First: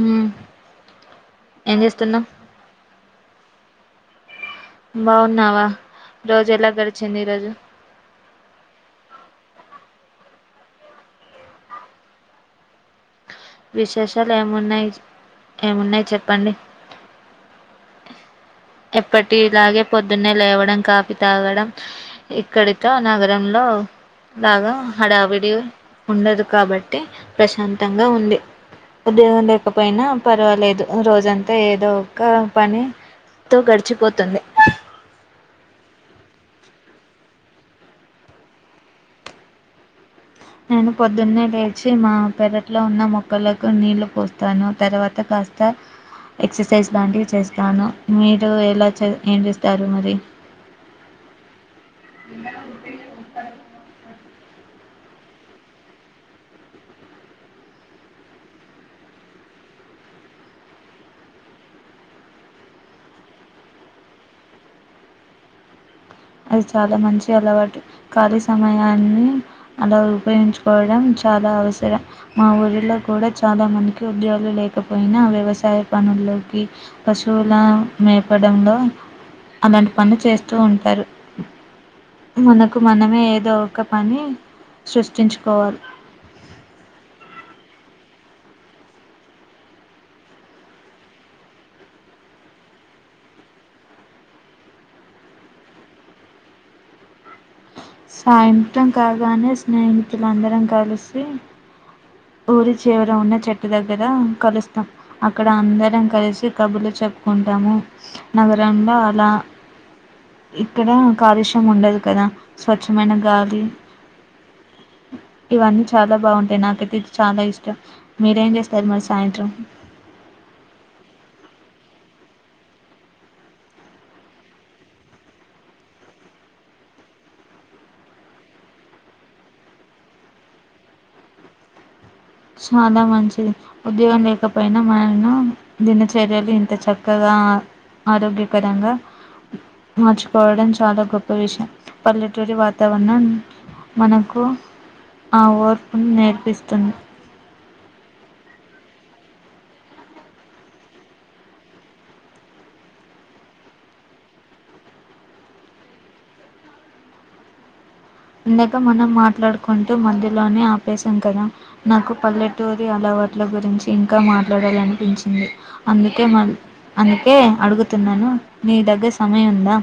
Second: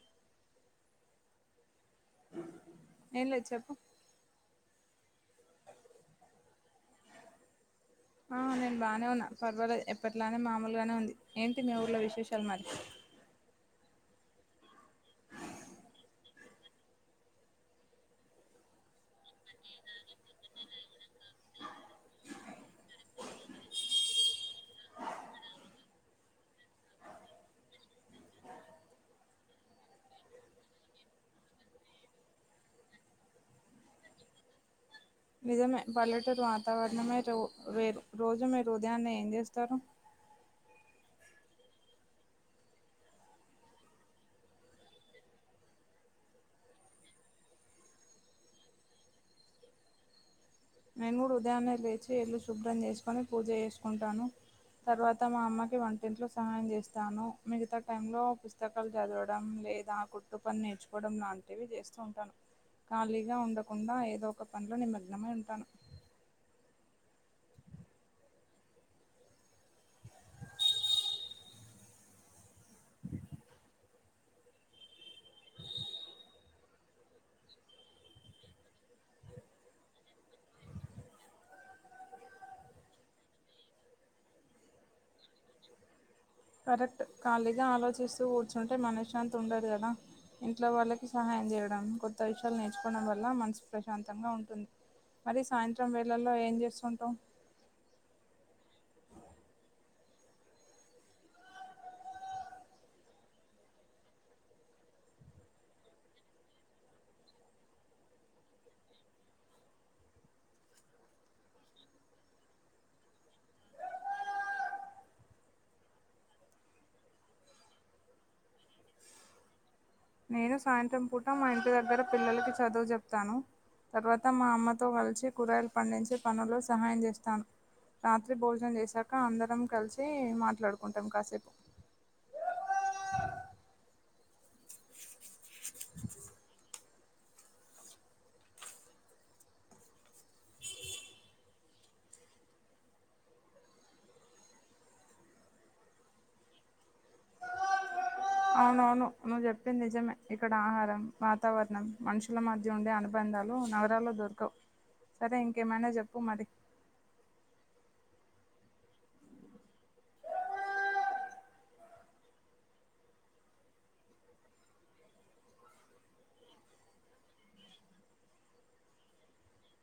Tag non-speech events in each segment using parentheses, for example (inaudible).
ఉమ్ ఏంచేస్తున్నాం ఏం లేదు చెప్పు బావున్నావా రోజు ఎలా గడిచింది ఈ రోజు ఆ నేను బాగానే ఉన్నా పర్వాల ఎప్పట్లానే మామూలుగానే ఉంది ఏంటి మీ ఊర్లో విశేషాలు మరి విశేషాలు ఏమున్నాయి ఏమున్నయి చెప్పండి ఎప్పటిలాగే పొద్దున్నే లేవడం కాఫీ తాగడం ఇక్కడితో నగరంలో అ లాగా హడావిడి ఉండదు కాబట్టి ప్రశాంతంగా ఉంది ఉద్యోగం లేకపోయినా పర్వాలేదు రోజంతా ఏదో ఒక పని తో గడిచిపోతుంది నిజమే పల్లెటూరులో వాతావరణమే రోజు మీరు ఉదయాన్నే ఏం చేస్తారు నేను పొద్దున్నే లేచి మా పెరట్లో ఉన్న మొక్కలకు నీళ్లు పోస్తాను తర్వాత కాస్ స్తే ఎక్సర్సైజ్ లాంటివి చేస్తాను మీరు ఎలాచే ఏం చేస్తారు మరి నేను కూడా ఉదయాన్నే లేచి ఇల్లు శుభ్రం చేసుకొని పూజ చేసుకుంటాను తర్వాత మా అమ్మకి వంటింట్లో సహాయం చేస్తాను మిగతా టైంలో పుస్తకాలు చదవడం లేదా కుట్టు పని నేర్చుకోవడం లాంటివి చేస్తూ ఉంటాను ఖాళీగా ఉండకుండా ఏదో ఒక పనిలో నిమగ్నమై ఉంటాను అది చాలా మంచి అలవాటు ఖాళీ సమయాన్ని అలా ఉపయోగించుకోవడం చ్ చాలా అవసరం మా ఊరిలో కూడా చాలా మందికి ఉద్యోగం లేకపోయినా వ్యవసాయ పనుల్ లోకి పశువుల మేపడంలో అలాంటి పనులు చేస్తూ ఉంటారు మనకు మనమే ఏదో ఒక పని సృష్టించుకోవాలి కరెక్ట్ ఖాళీగా ఆలోచిస్తూ కూర్చుంటే మనశ్శాంతి ఉండదు కదా ఇంట్లో వాళ్ళకి సహాయం చేయడం కొత్త విషయాలు నేర్చుకోవడం వల్ల మనసు ప్రశాంతంగా ఉంటుంది మరి సాయంత్రం వేళ్ళల్లో ఏం చేస్తు ఉంటావ్ సాయంత్రం కాగానే స్నేహితులందరం కలిసి ఊరి చివర ఉన్న చెట్టు దగ్గర కలుస్తాం అక్కడ అందరం కలిసి కబుర్లు చెప్ కుంటాము నగరంలో అలా ఇక్కడ కాలుష్యం ఉండదు కదా స్వచ్ఛమైన గాలి ఇవన్నీ చాలా బాగుంటాయి నాకైతే చాలా ఇష్టం మీరేం చేస్తారు మరి సాయంత్రం నేను సాయంత్రం పూట మా ఇంటి దగ్గర పిల్లలకి చదువు చెప్తాను తర్వాత మా అమ్మతో కలిసి కూరగాయలు పండించే పనుల్లో సహాయం చేస్తాను రాత్రి భోజనం చేసాక అందరం కలిసి మాట్లాడుకుంటాం కాసేపు చాలా మంచిది ఉద్యోగం చేయకపోయినా మనను దిన చర్యలు ఇంత చకా చక్కగా ఆరోగ్యకరంగా మార్చుకోవడం చాలా గొప్ప విషయం పల్లెటూరి వాతావరణం మనకు ఆ ఓర్పును నేర్పిస్తుంది అవునవును నువ్వు చెప్పింది నిజమే ఇక్కడ ఆహారం వాతావరణం మనుషుల మధ్య ఉండే అనుబంధాలు నగరాల్లో దొరకవు సరే ఇంకేమైనా చెప్పు మరి ఇందక మనం మాట్లాడుకుంటూ మధ్య లోనే ఆపేశాం కదా నాకు పల్లెటూరి అలా వాట్ల గురించి ఇంకా మాట్లాడాలనిపించింది అందుకే మ అందుకే అడుగుతున్నాను నీ దగ్గ సమయం ఉందా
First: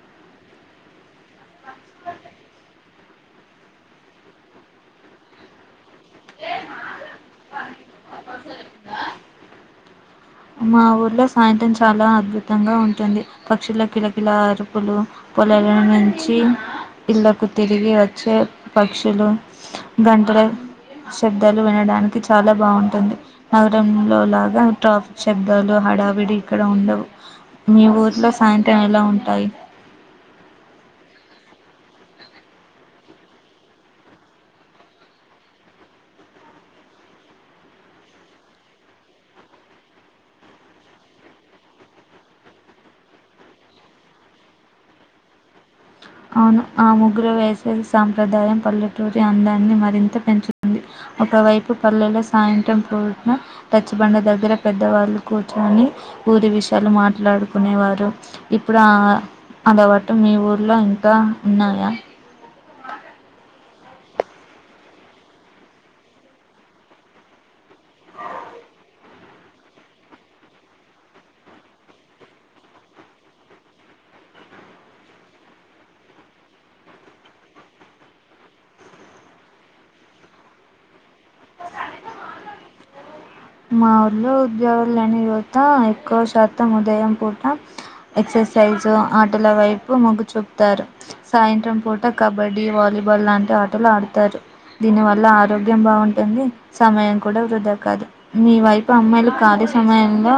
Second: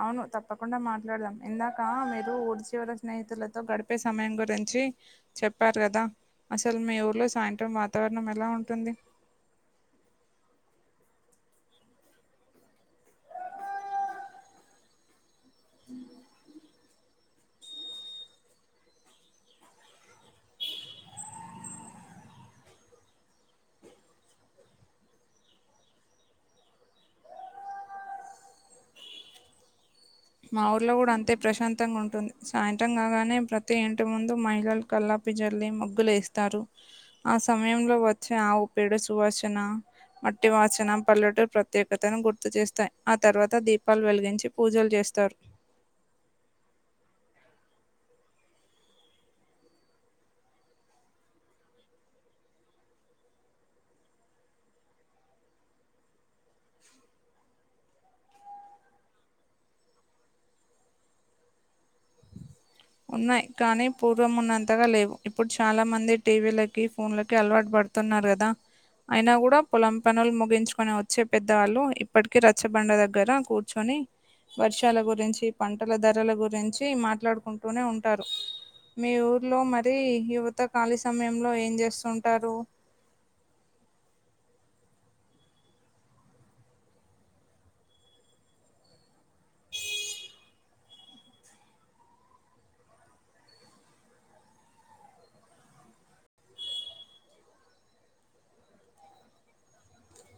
అవును తప్పకుండా మాట్లాడదాం ఇందాక మీరు ఊరిచివర స్నేహితులతో గడిపే సమయం గురించి చి చెప్పారు కదా అసలు మీ ఊర్లో సాయంత్రం వాతావరణం ఎలా ఉంటుంది మా ఊర్లో సాయంత్రం చాలా అద్భుతంగా ఉంటుంది పక్షుల కిలకిల అరుపులు పొలలా నుంచి ఇళ్లకు తిరిగి వచ్చే పక్షులు గంటలు శబ్దాలు వినడానికి చాలా బాగుంటుంది నగరం లో లాగా ట్రాఫిక్ శబ్దాలు హడావిడి ఇక్కడ ఉండవు మీ ఊర్లో సాయంత్రం ఎలా ఉంటాయి మా ఊర్లో కూడా అంతే ప్రశాంతంగా ఉంటుంది సాయంత్రం కాగానే ప్రతి ఇంటి ముందు మహిళల కల్లా పు జల్లి మగ్గులు వేస్తారు ఆ సమయంలో వచ్చే ఆవు పేడు సువాసన మట్టి వాచన పల్లెటురి ప్రత్యేకతను గుర్తు చేస్తాయి ఆ తర్వాత దీపాలు వెలిగించి పూజలు చేస్తా త్తర్ అవును ఆ ముగ్గురు వేసవి సాంప్రదాయం పల్లెటూరి అందాన్ని మరింత పెంచుతుంది ఒకవైపు పల్లెలో సాయంత్రం పూట రచ్చిబండ దగ్గర పెద్దవాళ్ళు కూర్చొని ఊరి విషయాలు మాట్లాడుకునేవారు ఇప్పుడు ఆ అలవాటు మీ ఊర్లో ఇంకా ఉన్నాయా ఉన్నాయి కానీ పూర్వం ఉన్నంతగా లేవు ఇప్పుడు చాలా మంది టీవీలకి ఫోన్లకి అలవాటు పడు తున్నారు గదా అయినా కూడా పొలం పనులు ముగించుకొని వచ్చే పెద్దవాళ్ళు ఇప్పటికి రచ్చబండ దగ్గర కూర్చొని వర్షాల గురించి పంటల ధరల గురించి మాట్లాడుకుంటూనే ఉంటారు మీ ఊర్లో మరి యువత ఖాళీ సమయంలో ఏం చేస్తుంటారు మా ఊళ్లో ఉద్యోగం లేని యువత ఎక్కువ శాతం ఉదయం పూట ఎక్ సైజ్ ఆటల వైపు మొగ్గు చూపుతారు, సాయంత్రం పూట కబడ్డీ వాలీబాల్ లాంటి ఆటలు ఆడుతారు దీని వల్ల ఆరోగ్యం బాగుంటుంది, సమయం కూడా వృధా కాదు, మీ వైపు అమ్మాయిలు ఖాళీ సమయంలో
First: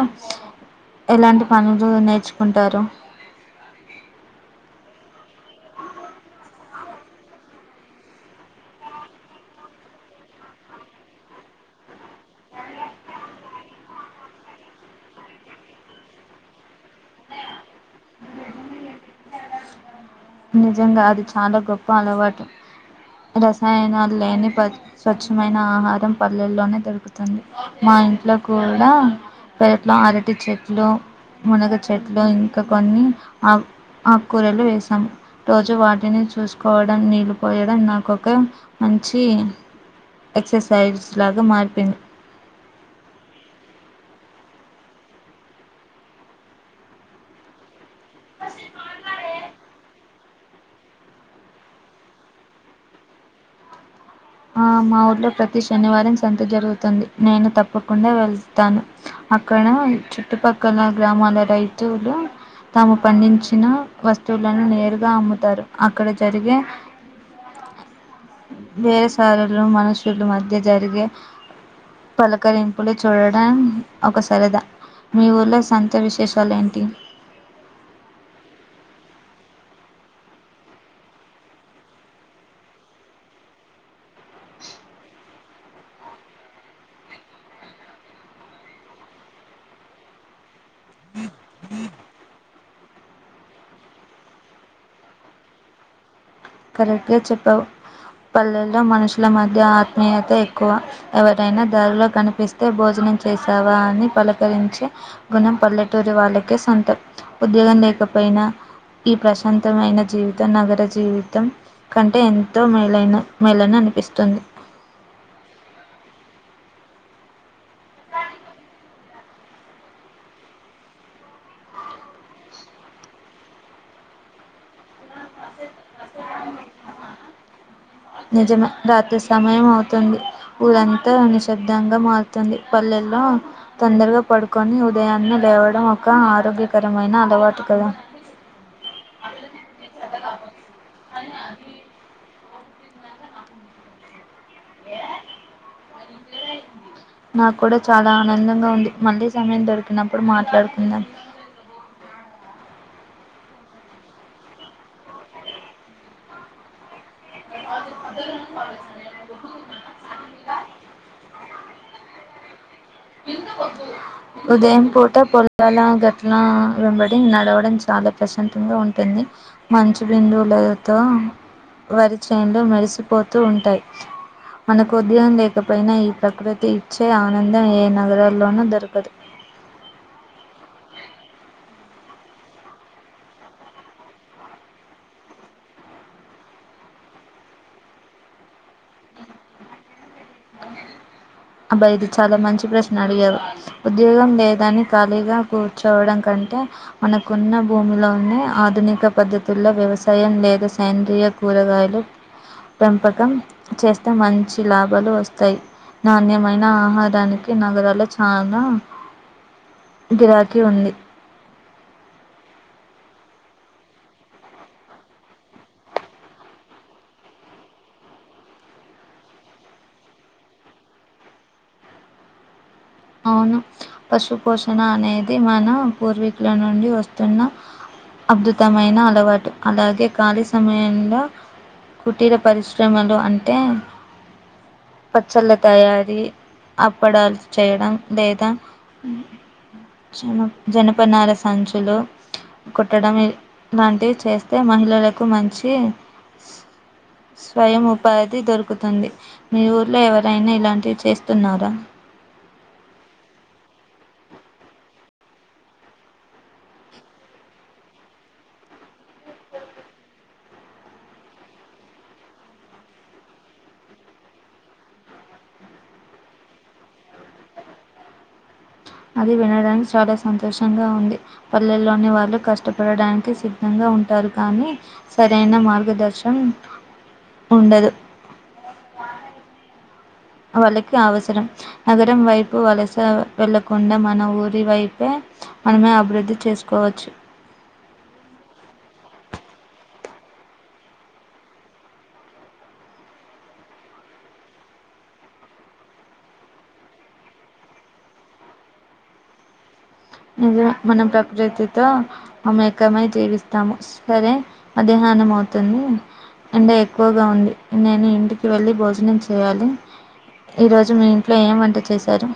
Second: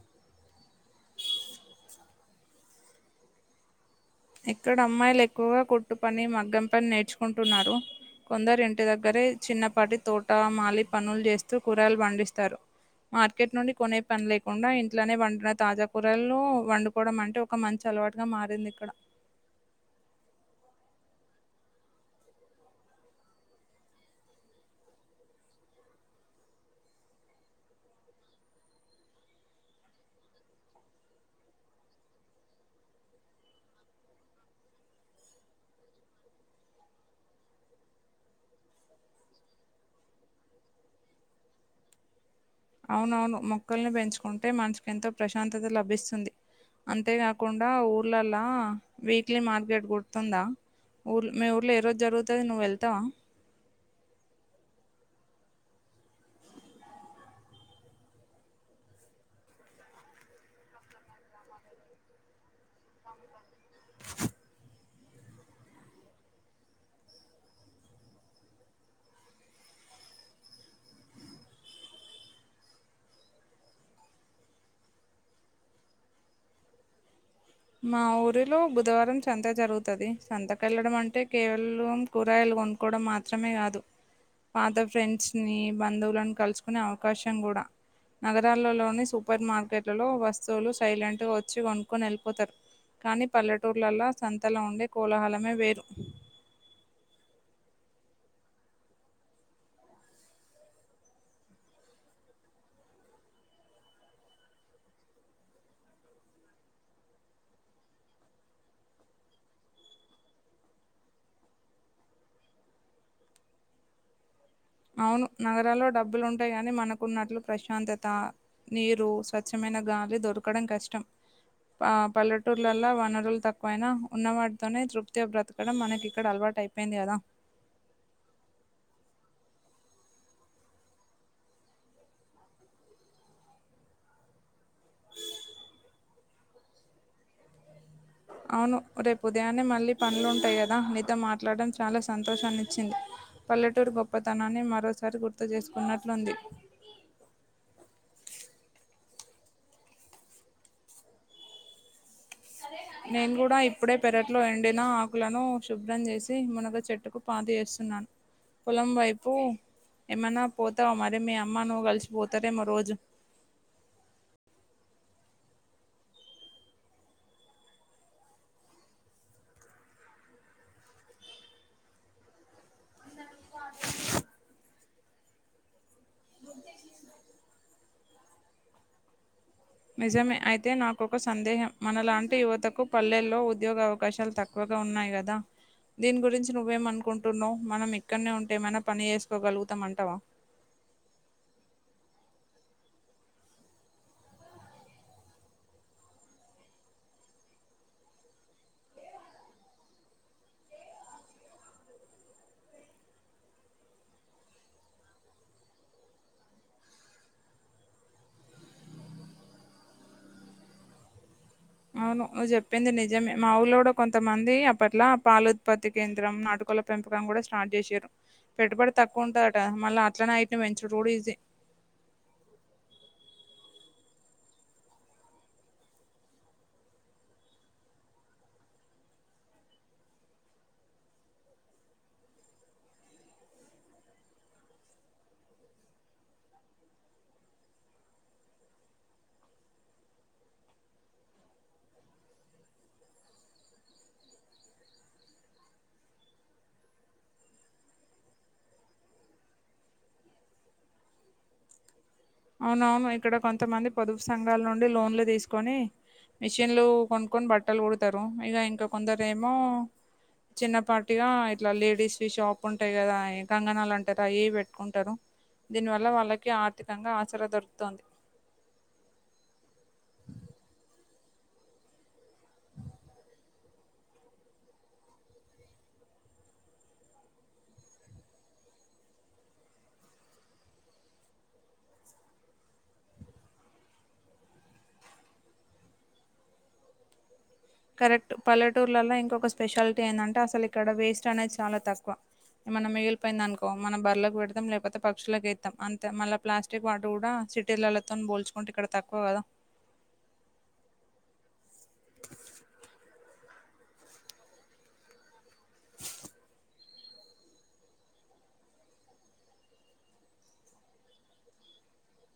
ఎలాంటి పనులు నేర్చుకుంటారు, ఎక్కడ అమ్మాయిలు ఎక్కువగా కుట్టు పని మగ్గం పని నేర్చుకుంటున్నారు. కొందరు ఇంటి దగ్గరే చిన్నపాటి తోట మాలి పనులు చేస్తూ కూరగాయలు పండిస్తారు. మార్కెట్ నుండి కొనే పని లేకుండా ఇంట్లోనే పండిన తాజా కూరలు వండుకోవడం అంటే ఒక మంచ అలవాటుగా మారింది ఇక్కడ నిజంగా అది చాలా గొప్ప అలవాటు రసాయనాలు లేని స్వచ్ఛమైన ఆహారం పల్లెల్లోనే దొరుకుతుంది మా మా ఇంట్లో కూడా పెరట్లో అరటి చెట్లు మునగ చెట్లు ఇంకా కొన్ని ఆ ఆకూరలు వేసామ్ రోజు వాటిని చూసుకోవడం నీళ్లుపోయడం నాకొక మంచి ఎక్ససైజ్ లాగా మారిపోయింది అవునువును మొక్కల్ని పెంచుకుంటే మనసుకు ఎంతో ప్రశాంతత లభిస్తుంది అంతేకాకుండా ఊర్లలా వీక్లీ మార్కెట్ గుర్తుందా ఊర్ మీ ఊర్లో ఏ రోజు జరుగుతది నువ్వు వెళ్తావా ఆ మా ఊర్లో ప్రతి శనివారం సంత జరుగుతుంది నేను తప్పకుండా వెళ్తాను అక్కడ చుట్టుపక్కల గ్రామాల రైతులు తాము పండించిన వస్తువులను నేరుగా అమ్ముతారు అక్కడ జరిగే (unintelligible) వేరేసాలలు మనుషుల మధ్య జరిగే పలకరింపులు చూడడం ఒక సరదా మీ ఊర్లో సంత విశేషాలు ఏంటి మా ఊరిలో బుధవారం సంత జరుగుతది సంతకు వెళ్ళడం అంటే కేవలం కూరకాయలు కొనుకోవడం మాత్రమే కాదు పాత ఫ్రెండ్స్ ని బంధువులను కలుసుకునే అవకాశం కూడా నగరాలలోని సూపర్ మార్కెట్లలో వస్తువులు సైలెంట్ గా వచ్చి కొనుక్కొని ఎల్ పోతరు కానీ పల్లెటూర్లలో సంతలో ఉండే కోలాహలమే వేరు కరెక్ట్గా చెప్పావు పల్లెల్లో మనుషుల మధ్య ఆత్మీయత ఎక్కువ ఎవరైనా దారిలో కనిపిస్తే భోజ నం చేశావా అని పలకరించే గుణం పల్లెటూరి వాళ్ళకే సొంతం ఉద్యోగం లేక పోయినా ఈ ప్రశాంతమైన జీవితం నగర జీవి తం కంటే ఎంతో మేలైన మేలని అనిపిస్తుంది అవును నగరాల్లో డబ్బులు ఉంటాయి గాని మనకున్నట్లు ప్రశాంతత నీరు స్వచ్ఛమై (unintelligible) గాలి దొరకడం కష్టం ఆ పల్లెటూర్లలలో వనరులు తక్కువైనా ఉన్నవాటితోనే తృప్తిగా బ్రతకడం మనకి ఇక్కడ అలవా టైపోయింది కదా నిజమే రాత్రి సమయం అవుతుంది ఊరంతా నిశ్శబ్దంగా మారుతుంది పల్లెల్ ల తొందరగా పడుకొని ఉదయాన్నే లేవడం ఒక ఆరోగ్యకరమైన అలవాటు కదా అవును రేపు ఉదయాన్నే మళ్ళీ పనులు ఉంటాయి కదా నీతో మాట్లాడడం చాలా సంతోషాన్ని ఇచ్చింది పల్లెటూరు గొప్ప తనాన్ని మరోసారి గుర్తు చేసుకున్నట్లుంది నాకు కూడా చాలా ఆనందంగా ఉంది. మళ్ళీ సమయం దొరికినప్పుడు మాట్లాడుకుందాం నేను కూడా ఇప్పుడే పెరట్లో ఎండిన ఆకులను శుభ్రం చేసి మునగ చెట్టుకు పాతి చేస్తున్నాను పొలం వైపు ఏమన్న పోతా మరి మీ అమ్మ అమ్మ నువ్వు కలిసిపోతారేమో రోజు ఉదయం పూట పొలాల గట్ల వెంబడి నడవడం చాలా ప్రశంత గా ఉంటుంది మంచి బిందువులతో వరిచేనులు మేరిసిపోతూ ఉంటాయి మనకు (unintelligible) లేకపోయినా ఈ ప్రకృతి ఇచ్చే ఆనందం ఏ నగరాల్లోనూ దొరకదు నిజమే అయితే నాకొక సందేహం మనలాంటి యువతకు పల్లెల్లో ఉద్యోగ అవకాశాలు తక్కువ గా ఉన్నాయి కదా దీని గురించి నువ్వేమ అనుకుంటున్నావు మనం ఇక్కడనే ఉంటే ఏమైనా పని చేసుకోగలుగుతాం అంటావా (inaudible) అబ్బా ఇది చాలా మంచి ప్రశ్న అడిగారు ఉద్యోగం లేదాని ఖాళీగా కూర్చోవడం కంటే అంటే మనకున్న భూమిలో ఉనే ఆధునిక పద్ధతుల్లో వ్యవసాయం లేదా సైంద్రయ కూరగాయలు పెంపకం చేస్తే మంచి లాభాలు వస్తాయి నాణ్యమైన ఆహారానికి నగరాల చానా గిరాకీ ఉంది అవును చెప్పింది నిజమే మా ఊలో కూడా కొంతమంది అప్పట్ల పాల ఉత్పత్తి కేంద్రం నాటు కోళ్ల పెంపకం కూడా స్టార్ట్ చేశారు పెట్టుబడి తక్కువ ఉంటందట మళ్ళా అట్లనే అయిట్ని పెంచడం కూడా ఈజీ అవును పశు పోషణ అనేది మన పూర్వీకుల నుండి వస్తున్న అద్భుతమైన అలవాటు అలాగే ఖాళీ సమయంలో కుటీర పరిశ్రమలు అంటే పచ్చళ్ళ తయారీ అప్పడాలు చేయడం లేదా జన జనపనాల సంచులు కుట్టడం లాంటివి చేస్తే మహిళలకు మంచి స్వయం ఉపాధి దొరుకుతుంది మీ ఊర్లో ఎవరైనా ఇలాంటివి చేస్తున్నారా అవునవును ఇక్కడ కొంతమంది పొదుపు సంఘాల నుండి లోన్లు తీసుకొని మిషన్లు కొనుక్కొని బట్టలు కొడతారు ఇక ఇంకా కొందరు ఏమో చిన్నపాటిగా ఇట్లా లేడీస్వి షాప్ ఉంటాయి కదా గంగనాలు అంటారుా అ ఏవి పెట్టుకుంటారు దీనివల్ల వాళ్ళకి ఆర్థికంగా ఆచరా దొరుకుతోంది అది వినడానికి చాలా సంతోషంగా ఉంది పల్లెల్లోని వాళ్ళు కష్టపడడానికి సిద్ధంగా ఉంటారు కానీ సరైన మార్గదర్శనం ఉండదు (inaudible) వాళ్ళకి అవసరం నగరం వైపు వలస వెళ్ళకుండా మన ఊరి వైపే మనమే అభివృద్ధి చేసుకోవచ్చు కరెక్ట్ పల్లెటూర్లలో ఇంకొక స్పెషాలిటీ ఏంటంటే అసలు ఇక్కడ వేస్ట్ అనేది చాలా తక్కువ మనం మిగిలిపోయిందంది అనుకో మనం బ్రలకు పెడతాం లేకపోతే పక్షులకుస్తాం అంతే మళ్ళ ప్లాస్టిక్ వాటి కూడా సిటీలతో పోల్చుకుంటే ఇక్కడ తక్కువ కదా ఇది మనం ప్రకృతితో మేకమై జీవిస్త ము సరే మధ్యాహ్నం అవుతుంది అం ఎక్కువగా ఉంది నేను ఇంటికి వెళ్ళి భోజనం చేయాలి ఈ రోజు మీ ఇంట్లో ఏం వంట చేశారు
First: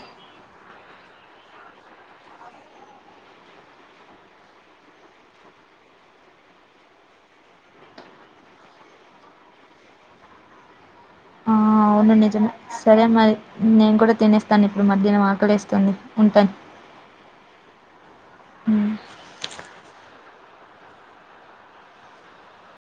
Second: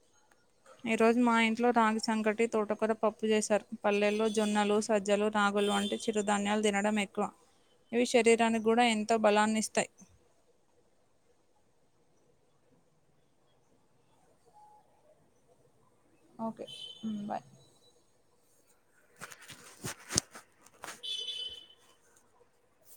ఈ రోజు మా ఇంట్లో రాగి సంకటి తోటకూర పప్పు చేసారు పల్లెల్లో జొన్నలు సజ్జలు రాగు పలు అంటే చిరుధాన్యాలు తినడం ఎక్కువ ఇవి శరీరానికి కూడా ఎంతో బలాన్నిస్తాయి (inaudible) ఆ అవును నిజమే సరే మరి నేను కూడా తినేస్తాను ఇప్పుడు మధ్యాహ్నం ఆకలేేస్తుంది ఓకే బాయ్ ఉ